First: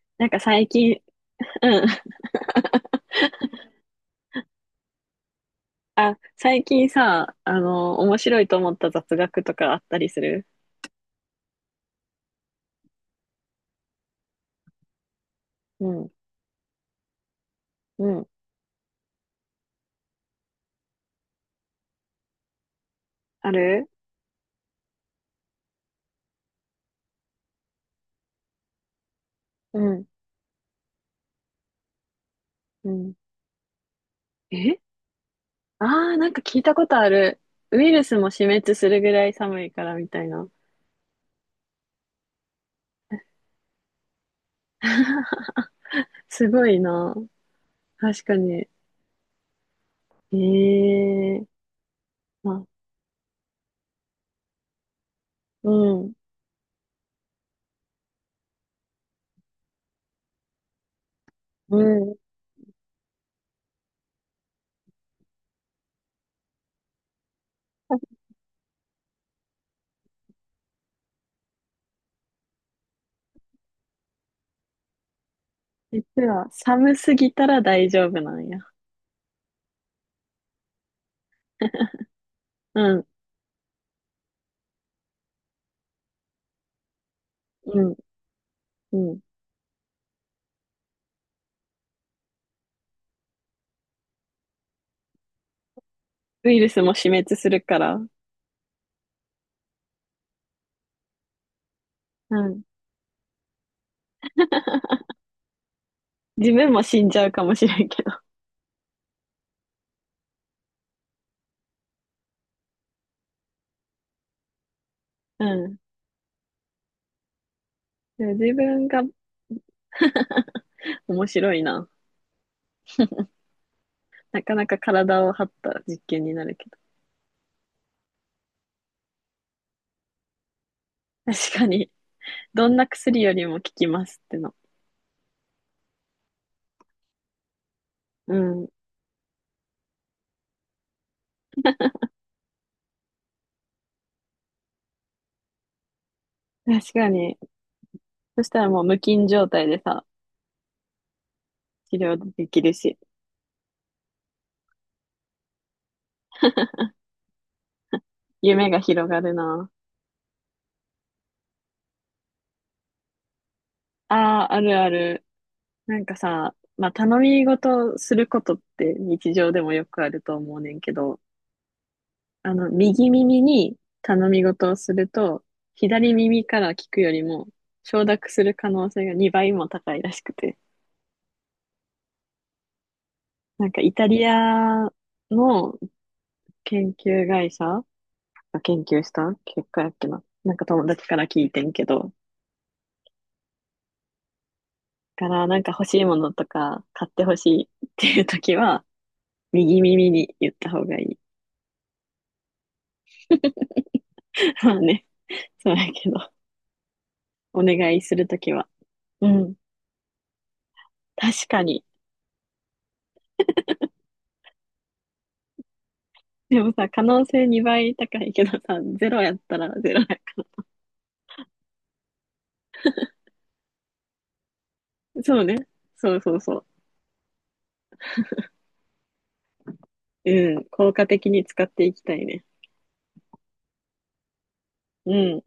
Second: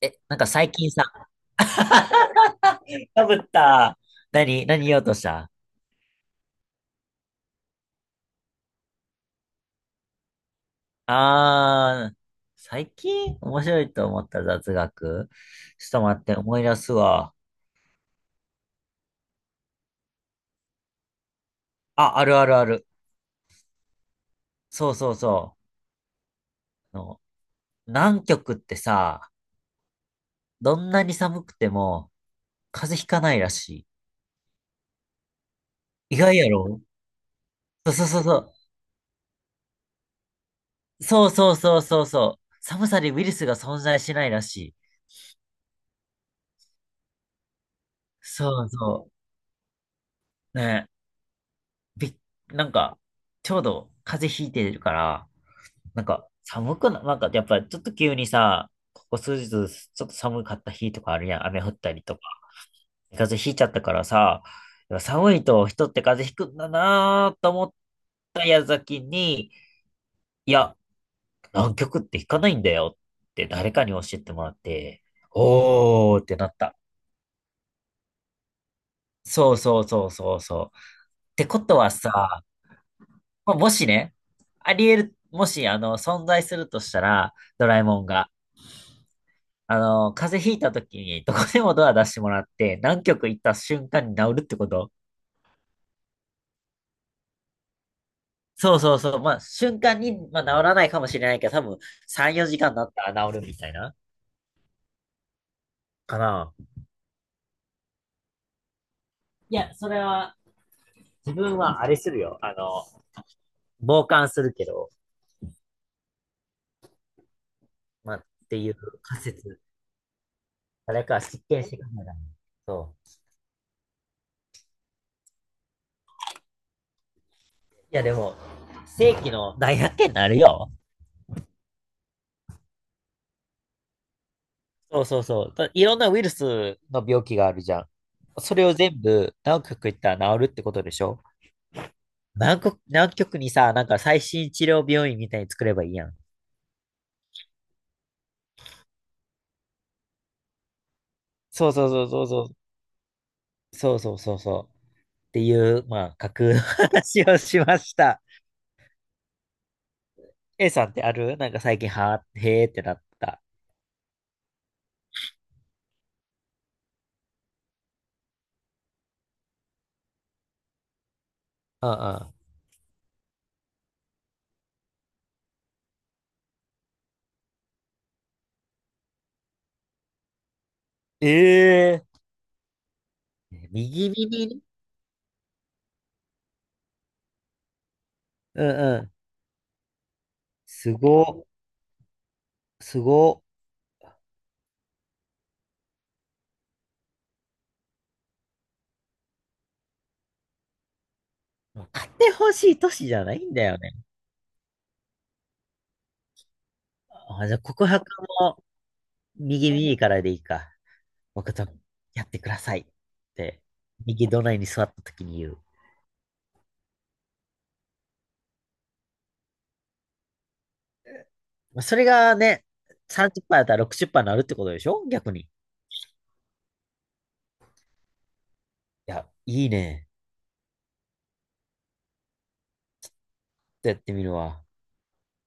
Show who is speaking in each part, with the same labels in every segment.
Speaker 1: え、
Speaker 2: なん
Speaker 1: なん
Speaker 2: か
Speaker 1: か
Speaker 2: 最
Speaker 1: 最近
Speaker 2: 近、
Speaker 1: さ、
Speaker 2: うん。
Speaker 1: かぶっ た。何言おうとした？
Speaker 2: あ、最近さ、面白いと思った雑学とかあったりする？
Speaker 1: あー、最近面白いと思った雑学？ち
Speaker 2: う
Speaker 1: ょっと
Speaker 2: ん、
Speaker 1: 待って、思い出すわ。
Speaker 2: うん。
Speaker 1: あ、あるあるある。
Speaker 2: ある？
Speaker 1: そうそうそう。南極ってさ、
Speaker 2: うん、
Speaker 1: どんなに寒くても
Speaker 2: う
Speaker 1: 風邪ひ
Speaker 2: ん。
Speaker 1: かないらし
Speaker 2: え？ああ
Speaker 1: い。
Speaker 2: ー、
Speaker 1: 意
Speaker 2: なん
Speaker 1: 外
Speaker 2: か
Speaker 1: や
Speaker 2: 聞いた
Speaker 1: ろ？
Speaker 2: ことある。ウイ
Speaker 1: そう
Speaker 2: ル
Speaker 1: そう
Speaker 2: ス
Speaker 1: そう
Speaker 2: も
Speaker 1: そ
Speaker 2: 死
Speaker 1: う。
Speaker 2: 滅するぐらい寒いからみたいな。
Speaker 1: そうそうそうそうそう。寒さにウイルスが存在しないらしい。
Speaker 2: すごいな。確か
Speaker 1: そ
Speaker 2: に。
Speaker 1: うそう。ね、
Speaker 2: ええ、
Speaker 1: びっ、
Speaker 2: あ、
Speaker 1: なんか、ちょうど風邪ひいてるから、
Speaker 2: う
Speaker 1: なん
Speaker 2: ん、
Speaker 1: か、寒くな、なんか、やっぱ、ちょっと急にさ、ここ数日、ちょっと寒かった日とかあるやん。雨降っ
Speaker 2: う
Speaker 1: たり
Speaker 2: ん。
Speaker 1: とか。風邪ひいちゃったからさ、やっぱ寒いと人って風邪ひくんだなーと思った矢先に、いや、南極ってひかないんだよって誰かに教えてもらって、お
Speaker 2: 実
Speaker 1: ーってな
Speaker 2: は
Speaker 1: った。
Speaker 2: 寒すぎたら大丈夫なんや。
Speaker 1: そうそうそうそうそう。ってことはさ、
Speaker 2: うん、
Speaker 1: まあもしね、あり得る、もし、存在するとしたら、ドラ
Speaker 2: う
Speaker 1: え
Speaker 2: ん、
Speaker 1: もんが、
Speaker 2: うん。
Speaker 1: 風邪ひいた時にどこでもドア出してもらって、何極行った瞬間に治るってこと？
Speaker 2: ウイルスも死滅するから。
Speaker 1: そうそうそう。まあ、瞬間に、まあ、治らないかもしれないけど、多分3、
Speaker 2: う
Speaker 1: 4
Speaker 2: ん。
Speaker 1: 時間だったら治るみたいな。か
Speaker 2: 自
Speaker 1: な。
Speaker 2: 分も死んじゃうかもしれんけど。
Speaker 1: いや、それは、自分はあれするよ。傍観するけど、
Speaker 2: うん。
Speaker 1: まあ、っ
Speaker 2: でも自
Speaker 1: ていう
Speaker 2: 分が
Speaker 1: 仮説。誰か
Speaker 2: 面
Speaker 1: 実
Speaker 2: 白い
Speaker 1: 験してく
Speaker 2: な。
Speaker 1: れない？そ
Speaker 2: なかなか体を張った実験になるけど。
Speaker 1: う。いや、でも、世紀の大発見になるよ。
Speaker 2: 確かに、どんな薬よりも効きますっての。
Speaker 1: そうそうそう。だいろんなウイルスの病気があるじゃん。
Speaker 2: う
Speaker 1: それ
Speaker 2: ん。
Speaker 1: を全部、何極行ったら治るってことでしょ？南国、南極にさ、なんか最新治療病院みたいに作ればいいやん。
Speaker 2: 確かに。そしたらもう無菌状態でさ、
Speaker 1: そうそう
Speaker 2: 治
Speaker 1: そうそう
Speaker 2: 療
Speaker 1: そ
Speaker 2: で
Speaker 1: う。
Speaker 2: きるし、
Speaker 1: そうそうそうそう。っていう、まあ、架空の話をしました。
Speaker 2: 夢が広がるな。
Speaker 1: A さんってある？なんか最近、はー、へーってなった。
Speaker 2: ああ、あるある。なんかさ、まあ、頼み事することって日常でもよくあると思うねんけど、
Speaker 1: うんうん。
Speaker 2: 右耳に頼み事をすると、左耳から聞くよりも承諾する可能性が2倍も高いらしくて。
Speaker 1: ええ。
Speaker 2: なんかイタ
Speaker 1: 右
Speaker 2: リ
Speaker 1: 耳に、
Speaker 2: アの研究会社が
Speaker 1: うん
Speaker 2: 研
Speaker 1: う
Speaker 2: 究し
Speaker 1: ん。
Speaker 2: た結果やっけな。なんか友
Speaker 1: す
Speaker 2: 達から聞
Speaker 1: ご、
Speaker 2: いてんけど、
Speaker 1: すご。
Speaker 2: からなんか欲しいものとか買ってほしいっていう時は、右耳に言った方がいい。
Speaker 1: 買ってほしい都市じゃないんだよね。
Speaker 2: まあね、そうやけど、
Speaker 1: あ、じゃあ
Speaker 2: お
Speaker 1: 告
Speaker 2: 願い
Speaker 1: 白
Speaker 2: するとき
Speaker 1: も
Speaker 2: は。うん、
Speaker 1: 右耳からでいいか。
Speaker 2: 確
Speaker 1: 僕
Speaker 2: か
Speaker 1: と
Speaker 2: に。
Speaker 1: やってくださいって、右隣に座った時に言う。
Speaker 2: でもさ、可能性2倍高いけどさ、ゼロやったらゼロやか
Speaker 1: まあそれがね、30%やったら60%になるってことでしょ？
Speaker 2: ら。
Speaker 1: 逆
Speaker 2: そ
Speaker 1: に。
Speaker 2: う
Speaker 1: い
Speaker 2: ね。そうそうそ
Speaker 1: や、いいね。
Speaker 2: う。うん。効果的に使っていきたいね。
Speaker 1: ちょっとやってみるわ。
Speaker 2: うん。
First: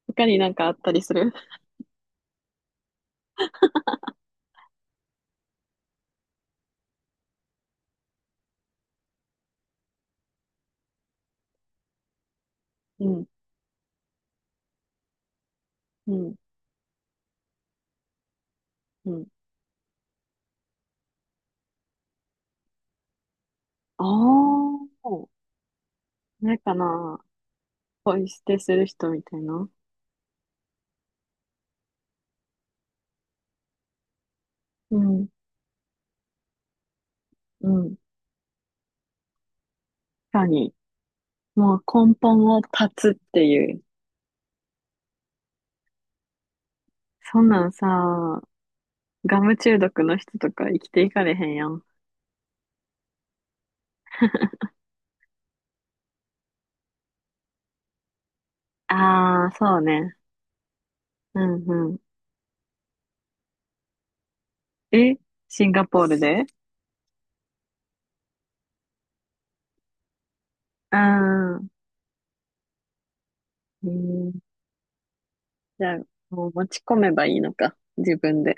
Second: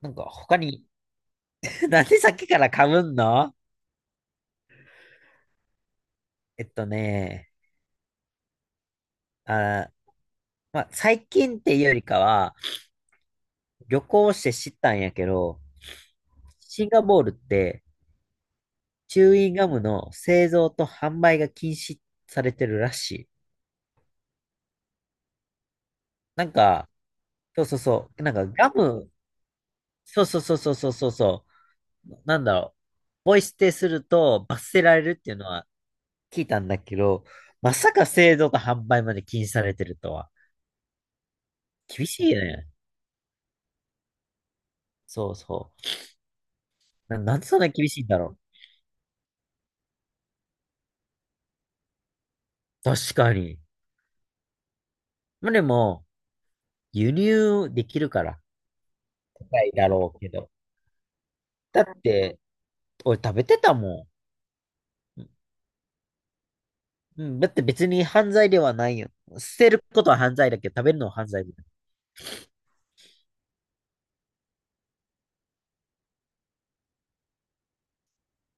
Speaker 1: なんか
Speaker 2: 他になん
Speaker 1: 他
Speaker 2: かあっ
Speaker 1: に？
Speaker 2: たりする？
Speaker 1: なんでさっきから噛むんの？えっとね、あー、まあ、最近っていうよりかは、
Speaker 2: うん、
Speaker 1: 旅行して知ったんやけど、
Speaker 2: うん、
Speaker 1: シンガポールって
Speaker 2: う
Speaker 1: チ
Speaker 2: ん。
Speaker 1: ューインガムの製造と販売が禁止されてるらしい。
Speaker 2: ああ、
Speaker 1: なん
Speaker 2: ないか
Speaker 1: か、
Speaker 2: な。
Speaker 1: そうそうそ
Speaker 2: ポ
Speaker 1: う、
Speaker 2: イ
Speaker 1: なん
Speaker 2: 捨
Speaker 1: か
Speaker 2: て
Speaker 1: ガ
Speaker 2: する
Speaker 1: ム、
Speaker 2: 人みたいな。
Speaker 1: そうそうそうそうそうそう、なんだろう、ポイ捨てすると罰せら
Speaker 2: う
Speaker 1: れるっ
Speaker 2: ん、
Speaker 1: ていうのは聞いたんだけど、
Speaker 2: う
Speaker 1: まさ
Speaker 2: ん。
Speaker 1: か製造と販売まで禁止されてるとは。
Speaker 2: 確かに。もう
Speaker 1: 厳
Speaker 2: 根
Speaker 1: しい
Speaker 2: 本を
Speaker 1: ね。
Speaker 2: 断つっていう。
Speaker 1: そうそう。なん
Speaker 2: そ
Speaker 1: で
Speaker 2: ん
Speaker 1: そん
Speaker 2: な
Speaker 1: な
Speaker 2: ん
Speaker 1: 厳しいんだろ
Speaker 2: さ、ガム中毒の人とか生きていかれへんやん。
Speaker 1: う？確かに。まあ、でも、輸入できるから、
Speaker 2: ああ、
Speaker 1: 高い
Speaker 2: そう
Speaker 1: だろ
Speaker 2: ね。
Speaker 1: うけど。
Speaker 2: うん、
Speaker 1: だっ
Speaker 2: うん。
Speaker 1: て、俺食べてたもん。
Speaker 2: え、シンガポールで？
Speaker 1: うん、だって別に犯罪ではないよ。捨てることは犯罪だけど、食べ
Speaker 2: う
Speaker 1: るのは犯罪だ？
Speaker 2: ん。うん、じゃあ、もう持ち込めばいいのか。自分で。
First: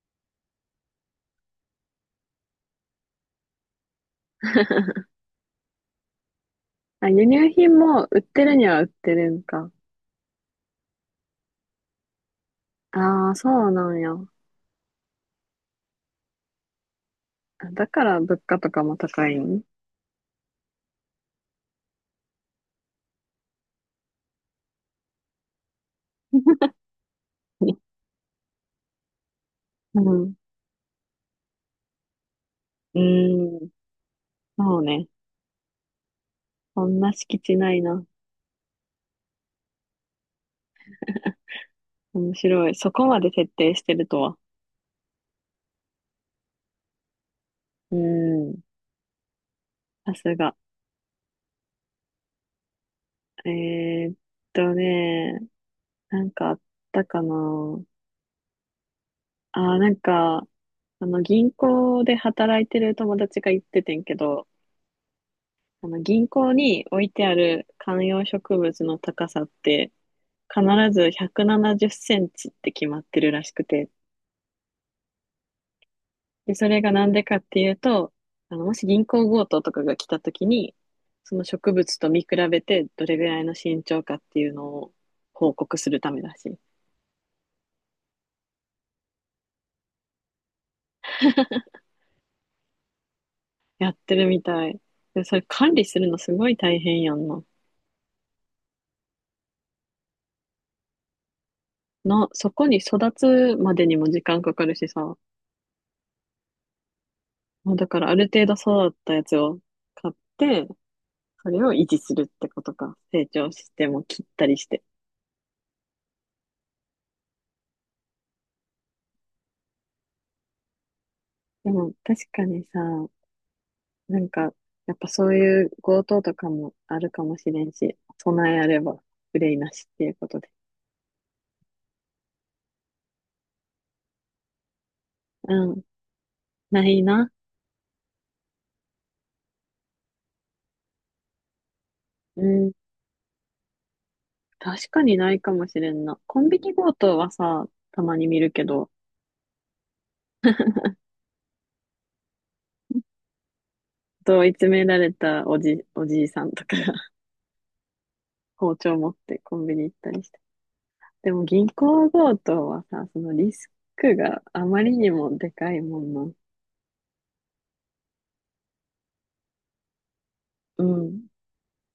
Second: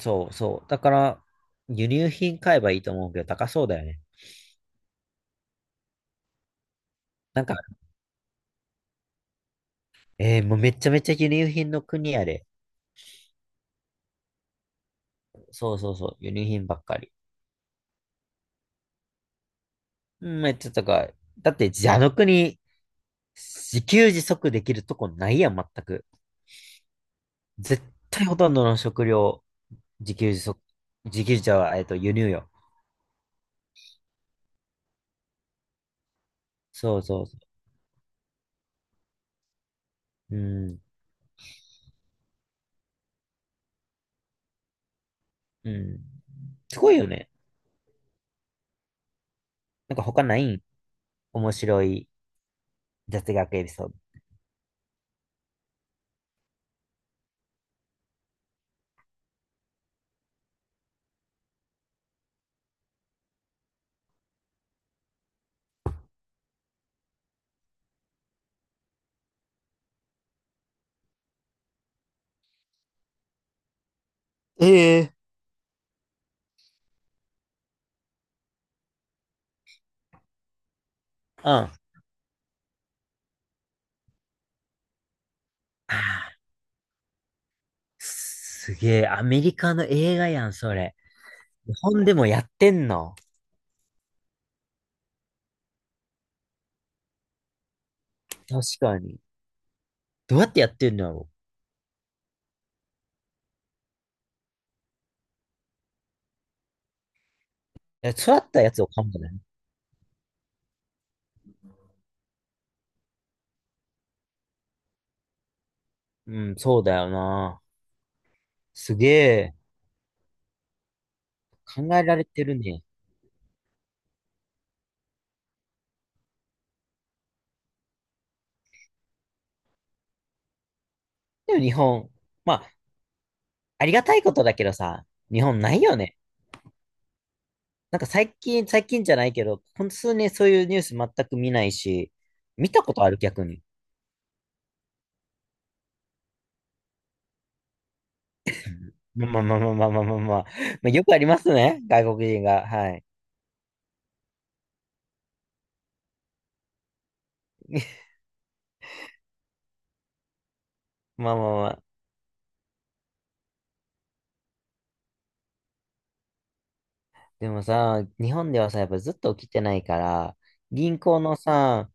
Speaker 1: そうそう。だから、輸入品買えばいいと思うけど、高そうだよね。
Speaker 2: あ、輸
Speaker 1: なん
Speaker 2: 入
Speaker 1: か、
Speaker 2: 品も売ってるには売ってるんか。
Speaker 1: もうめちゃめちゃ輸入品の国やで。
Speaker 2: ああ、そうなんや。あ、
Speaker 1: そうそうそう、輸入品ばっかり。
Speaker 2: だから物価とかも高いん？
Speaker 1: めっちゃ高い。だって、あの国、自給自足できるとこないやん、全く。絶対ほとんどの食料、
Speaker 2: う
Speaker 1: 自給
Speaker 2: ん。
Speaker 1: 自足、自給自足は、輸入よ。
Speaker 2: うーん。そうね。そん
Speaker 1: そう
Speaker 2: な
Speaker 1: そう
Speaker 2: 敷
Speaker 1: そ
Speaker 2: 地ないな。
Speaker 1: う。うん、
Speaker 2: 面白い。そこまで徹底してるとは。
Speaker 1: うん。すごいよね。
Speaker 2: うーん。
Speaker 1: なんか
Speaker 2: さ
Speaker 1: 他
Speaker 2: す
Speaker 1: ない
Speaker 2: が。
Speaker 1: ん？面白い雑学エピソード？
Speaker 2: えーっね、なんかあったかな。あー、なんか、銀行で働いてる友達が言っててんけど、あの銀行に置いてある観葉植物の高さって必ず170センチって決まってるらしくて、
Speaker 1: ええ。
Speaker 2: で、それがなんでかっていうと、もし銀行強盗とかが来た時に、その
Speaker 1: うん。
Speaker 2: 植
Speaker 1: あ
Speaker 2: 物と見比べてどれぐらいの身長かっていうのを報告するため
Speaker 1: あ、
Speaker 2: だし、
Speaker 1: すげえ、アメリカの映画やん、それ。日本でもやってんの？
Speaker 2: やってるみたい。で、それ管理するのすごい大変やんな。
Speaker 1: 確かに。どうやってやってんのやろ？
Speaker 2: な、そこに育つまでにも時間かかるしさ、まあだから
Speaker 1: え、
Speaker 2: ある
Speaker 1: 育
Speaker 2: 程
Speaker 1: っ
Speaker 2: 度
Speaker 1: たやつを
Speaker 2: 育っ
Speaker 1: 買うん
Speaker 2: た
Speaker 1: だ
Speaker 2: やつ
Speaker 1: ね。
Speaker 2: を買って、それを維持するってことか。成長しても切ったりして。
Speaker 1: うん、そうだよな。すげえ、
Speaker 2: で
Speaker 1: 考
Speaker 2: も
Speaker 1: えら
Speaker 2: 確
Speaker 1: れ
Speaker 2: か
Speaker 1: てる
Speaker 2: にさ、
Speaker 1: ね。
Speaker 2: なんか、やっぱそういう強盗とかもあるかもしれんし、備えあれば憂いなしっていうことで。
Speaker 1: でも日本、まあ、ありがたいことだけどさ、日本
Speaker 2: う
Speaker 1: な
Speaker 2: ん、
Speaker 1: いよね。
Speaker 2: ないな。
Speaker 1: なんか最近、最近じゃないけど、この数年そういうニュース全く見ないし、
Speaker 2: う
Speaker 1: 見
Speaker 2: ん、
Speaker 1: たことある？逆に。
Speaker 2: 確かにないかもしれんな。コンビニ強盗はさ、たまに見るけど、
Speaker 1: まあまあまあまあまあまあまあ、まあ、よくありますね、外国人が。はい。
Speaker 2: 問い詰められたおじいさんとかが 包丁持ってコンビニ行ったりして。
Speaker 1: ま
Speaker 2: で
Speaker 1: あ
Speaker 2: も
Speaker 1: まあま
Speaker 2: 銀
Speaker 1: あ。
Speaker 2: 行強盗はさ、そのリスクがあまりにもでかいもんな。
Speaker 1: でもさ、日本ではさ、やっぱずっと起きてないから、
Speaker 2: う
Speaker 1: 銀行
Speaker 2: ん。
Speaker 1: のさ、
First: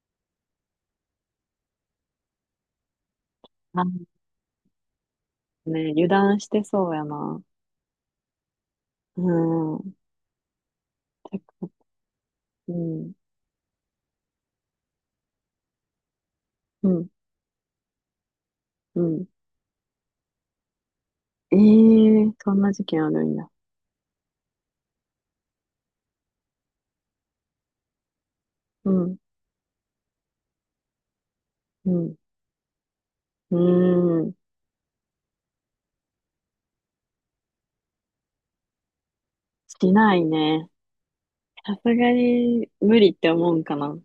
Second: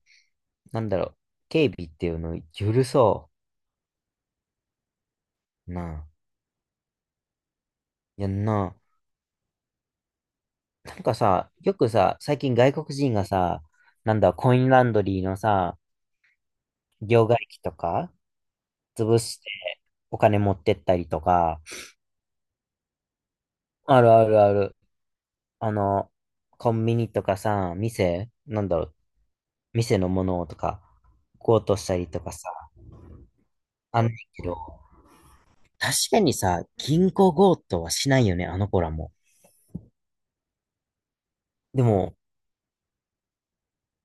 Speaker 1: なんだろう、警備っていうのを許そ
Speaker 2: あ、
Speaker 1: う。
Speaker 2: ね、
Speaker 1: な
Speaker 2: 油
Speaker 1: あ。
Speaker 2: 断してそうやな。
Speaker 1: やんな。
Speaker 2: うん。
Speaker 1: なんか
Speaker 2: て
Speaker 1: さ、
Speaker 2: か、
Speaker 1: よくさ、最近
Speaker 2: う
Speaker 1: 外国
Speaker 2: ん。
Speaker 1: 人がさ、なんだ、コインランドリーのさ、
Speaker 2: うん。
Speaker 1: 両替機とか、
Speaker 2: う
Speaker 1: 潰
Speaker 2: ん。
Speaker 1: してお金持ってったりと
Speaker 2: ええ
Speaker 1: か、
Speaker 2: ー、そんな事件あるんや。
Speaker 1: あるあるある。あの、コンビニとかさ、なんだろ
Speaker 2: う
Speaker 1: う、
Speaker 2: ん。
Speaker 1: 店のものとか、強盗し
Speaker 2: う
Speaker 1: たり
Speaker 2: ん。
Speaker 1: とかさ、
Speaker 2: う
Speaker 1: あんねん
Speaker 2: ーん。
Speaker 1: けど、確かにさ、銀行強盗はしないよね、あの子らも。
Speaker 2: しないね。さ
Speaker 1: で
Speaker 2: すが
Speaker 1: も、
Speaker 2: に無理って思うんかな。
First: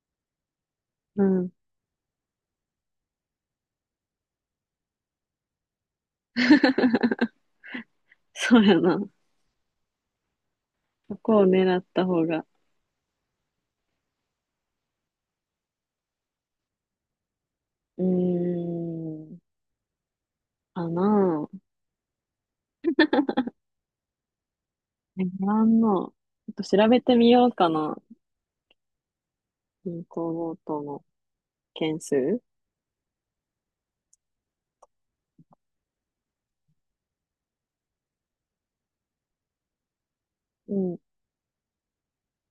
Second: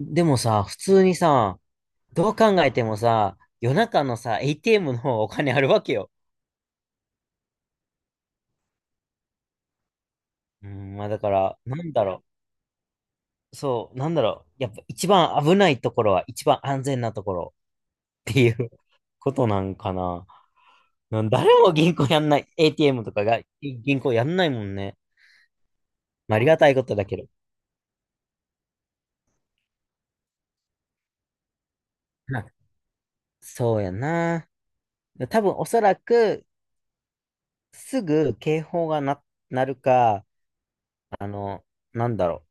Speaker 1: でもさ、普通に
Speaker 2: うん。
Speaker 1: さ、どう考えてもさ、夜中のさ、ATM の方がお金あるわけよ。
Speaker 2: そうやな。
Speaker 1: うん、まあ
Speaker 2: そ
Speaker 1: だか
Speaker 2: こを
Speaker 1: ら、
Speaker 2: 狙
Speaker 1: な
Speaker 2: っ
Speaker 1: んだ
Speaker 2: た
Speaker 1: ろ
Speaker 2: 方が。
Speaker 1: う。そう、なんだろう。やっぱ一番危ないところは一番安全なところ
Speaker 2: う
Speaker 1: っていう
Speaker 2: ー
Speaker 1: こ
Speaker 2: ん。
Speaker 1: となんかな。
Speaker 2: かな
Speaker 1: 誰も銀行やんない。ATM とかが銀行やんないもんね。
Speaker 2: ぁ。え、ごの。
Speaker 1: まあ、あり
Speaker 2: ちょっ
Speaker 1: が
Speaker 2: と
Speaker 1: たいこ
Speaker 2: 調
Speaker 1: と
Speaker 2: べ
Speaker 1: だ
Speaker 2: て
Speaker 1: けど。
Speaker 2: みようかな。銀行強盗の件数。
Speaker 1: な、そうやな。多分おそらくすぐ警報がな、なるか、
Speaker 2: うん。
Speaker 1: あの、なんだろ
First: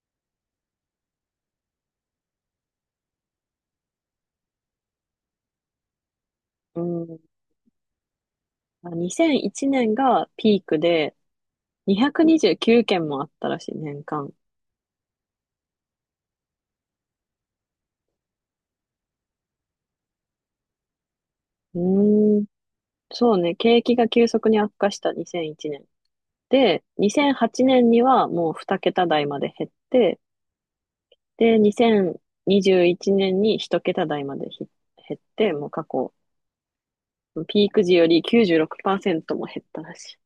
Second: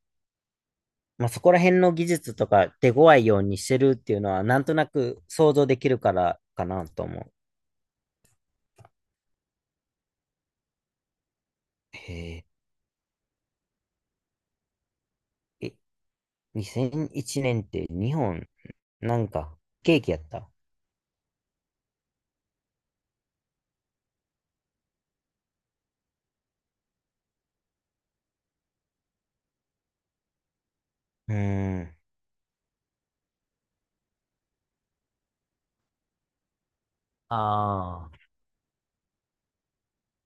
Speaker 1: う。まあ、そこら辺の技術とか手強いようにしてるっていうのはなんとなく想像できるからか
Speaker 2: う
Speaker 1: なと
Speaker 2: ん。
Speaker 1: 思う。
Speaker 2: あ、2001年がピークで、
Speaker 1: へえ。
Speaker 2: 229件もあったらしい、年間。
Speaker 1: え2001年って日本、なんか、ケーキやった。
Speaker 2: うーん、そうね、景気が急速に悪化した2001年。で、2008年にはもう2桁台まで減って、
Speaker 1: う
Speaker 2: で、
Speaker 1: ーん。
Speaker 2: 2021年に1桁台までひ減って、もう過去、ピーク時より
Speaker 1: あ
Speaker 2: 96%も減ったらしい。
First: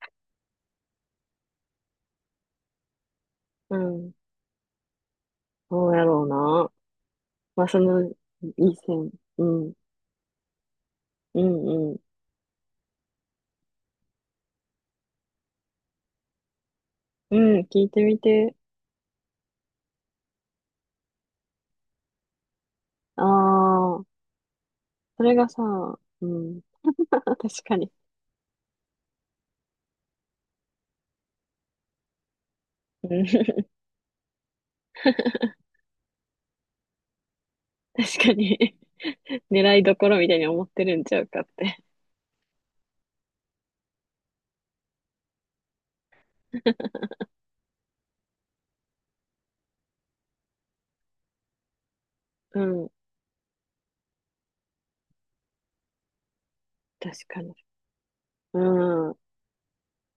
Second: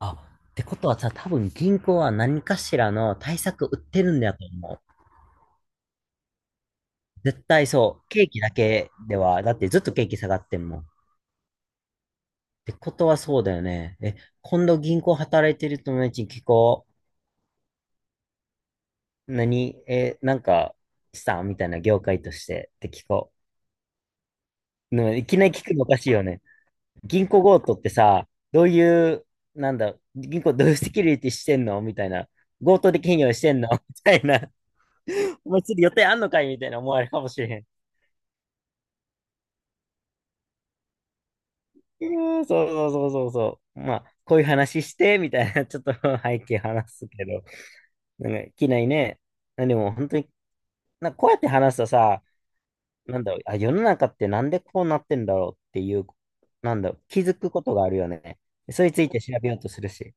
Speaker 1: あ。あ、ってことはさ、多分銀行は何かしらの対策
Speaker 2: う
Speaker 1: 売って
Speaker 2: ん。
Speaker 1: るんだと思う。
Speaker 2: そうやろうな。
Speaker 1: 絶
Speaker 2: ま
Speaker 1: 対
Speaker 2: あ、そ
Speaker 1: そ
Speaker 2: の、
Speaker 1: う。ケーキだけ
Speaker 2: 2000、
Speaker 1: では、
Speaker 2: う
Speaker 1: だって
Speaker 2: ん、
Speaker 1: ずっとケーキ下がってんもん。っ
Speaker 2: うん、うん、
Speaker 1: てことはそうだよね。え、今度銀行働いてる友達に聞こう。
Speaker 2: うん、聞いてみて。
Speaker 1: なんか、したみたいな業界としてって聞
Speaker 2: あ
Speaker 1: こ
Speaker 2: あ。
Speaker 1: う。でも
Speaker 2: そ
Speaker 1: い
Speaker 2: れ
Speaker 1: き
Speaker 2: が
Speaker 1: なり
Speaker 2: さ、
Speaker 1: 聞くのおかしいよ
Speaker 2: う
Speaker 1: ね。
Speaker 2: ん。
Speaker 1: 銀
Speaker 2: 確
Speaker 1: 行強盗
Speaker 2: か
Speaker 1: って
Speaker 2: に。
Speaker 1: さ、どういう、なんだ、銀行どういうセキュリティしてんのみたいな。強盗で
Speaker 2: う
Speaker 1: 企業して
Speaker 2: ん。
Speaker 1: んの みたいな。お前次予定あんのかいみたいな思われるかもしれへん。
Speaker 2: 確かに。 狙いどころみたいに思ってるんちゃうかって。
Speaker 1: うーん、そうそうそうそうそう。まあ、こういう話して、みたいな、ちょっと 背景話 すけど。なんか、機内ね。でも本当に、なんかこうやって話すとさ、
Speaker 2: うん。
Speaker 1: なんだろう、あ、世の中ってなんでこうなってんだろうっていう、なんだろう、
Speaker 2: 確
Speaker 1: 気づ
Speaker 2: か
Speaker 1: く
Speaker 2: に。
Speaker 1: ことがあるよね。それにつ
Speaker 2: う
Speaker 1: い
Speaker 2: ん。
Speaker 1: て調べようとするし。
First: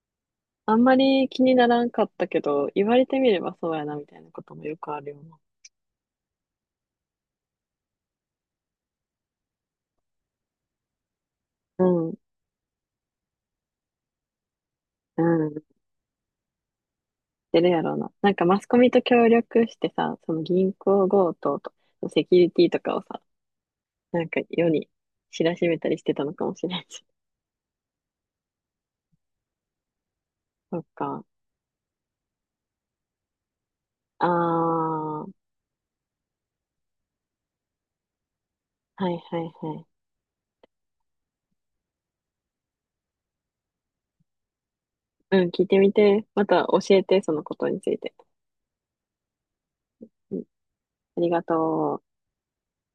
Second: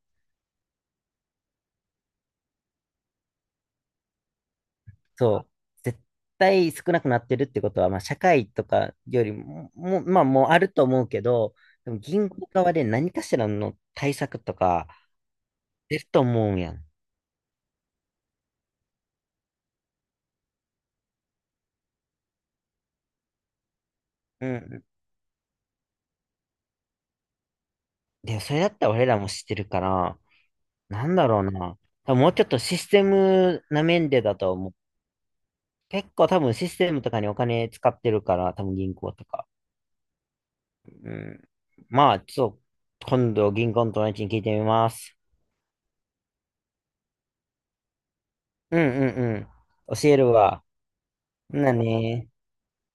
Speaker 2: あんまり気にならんかったけど、言われてみればそうやなみたいなこともよくあるよ
Speaker 1: そ
Speaker 2: な。
Speaker 1: う。絶対少なくなってるってことは、まあ、社会とかよりも、もう、まあ、もうあると思うけど、
Speaker 2: う
Speaker 1: でも
Speaker 2: ん。
Speaker 1: 銀行側で何かしらの対策とか
Speaker 2: うん。
Speaker 1: 出ると思うやん。
Speaker 2: 出るやろうな。なんかマスコミと協力してさ、その銀行強盗とセキュリティとかをさ、なんか
Speaker 1: う
Speaker 2: 世
Speaker 1: ん。
Speaker 2: に知らしめたりしてたのかもしれんし。
Speaker 1: で、それだったら俺らも知ってるから、
Speaker 2: そっ
Speaker 1: なん
Speaker 2: か。
Speaker 1: だろうな。多分もうちょっとシステムな面で
Speaker 2: あ
Speaker 1: だと思う。
Speaker 2: あ、は
Speaker 1: 結構多分システムとかにお金使ってるから、多分銀
Speaker 2: いは
Speaker 1: 行
Speaker 2: い
Speaker 1: とか。
Speaker 2: はい。
Speaker 1: うん。まあ、ちょっと、今度銀行の友達に聞いてみます。
Speaker 2: うん、聞いてみて。また教えて、そのことについて。
Speaker 1: うんうんうん。教える
Speaker 2: うん、
Speaker 1: わ。
Speaker 2: ありが
Speaker 1: ほんな
Speaker 2: とう。
Speaker 1: ね。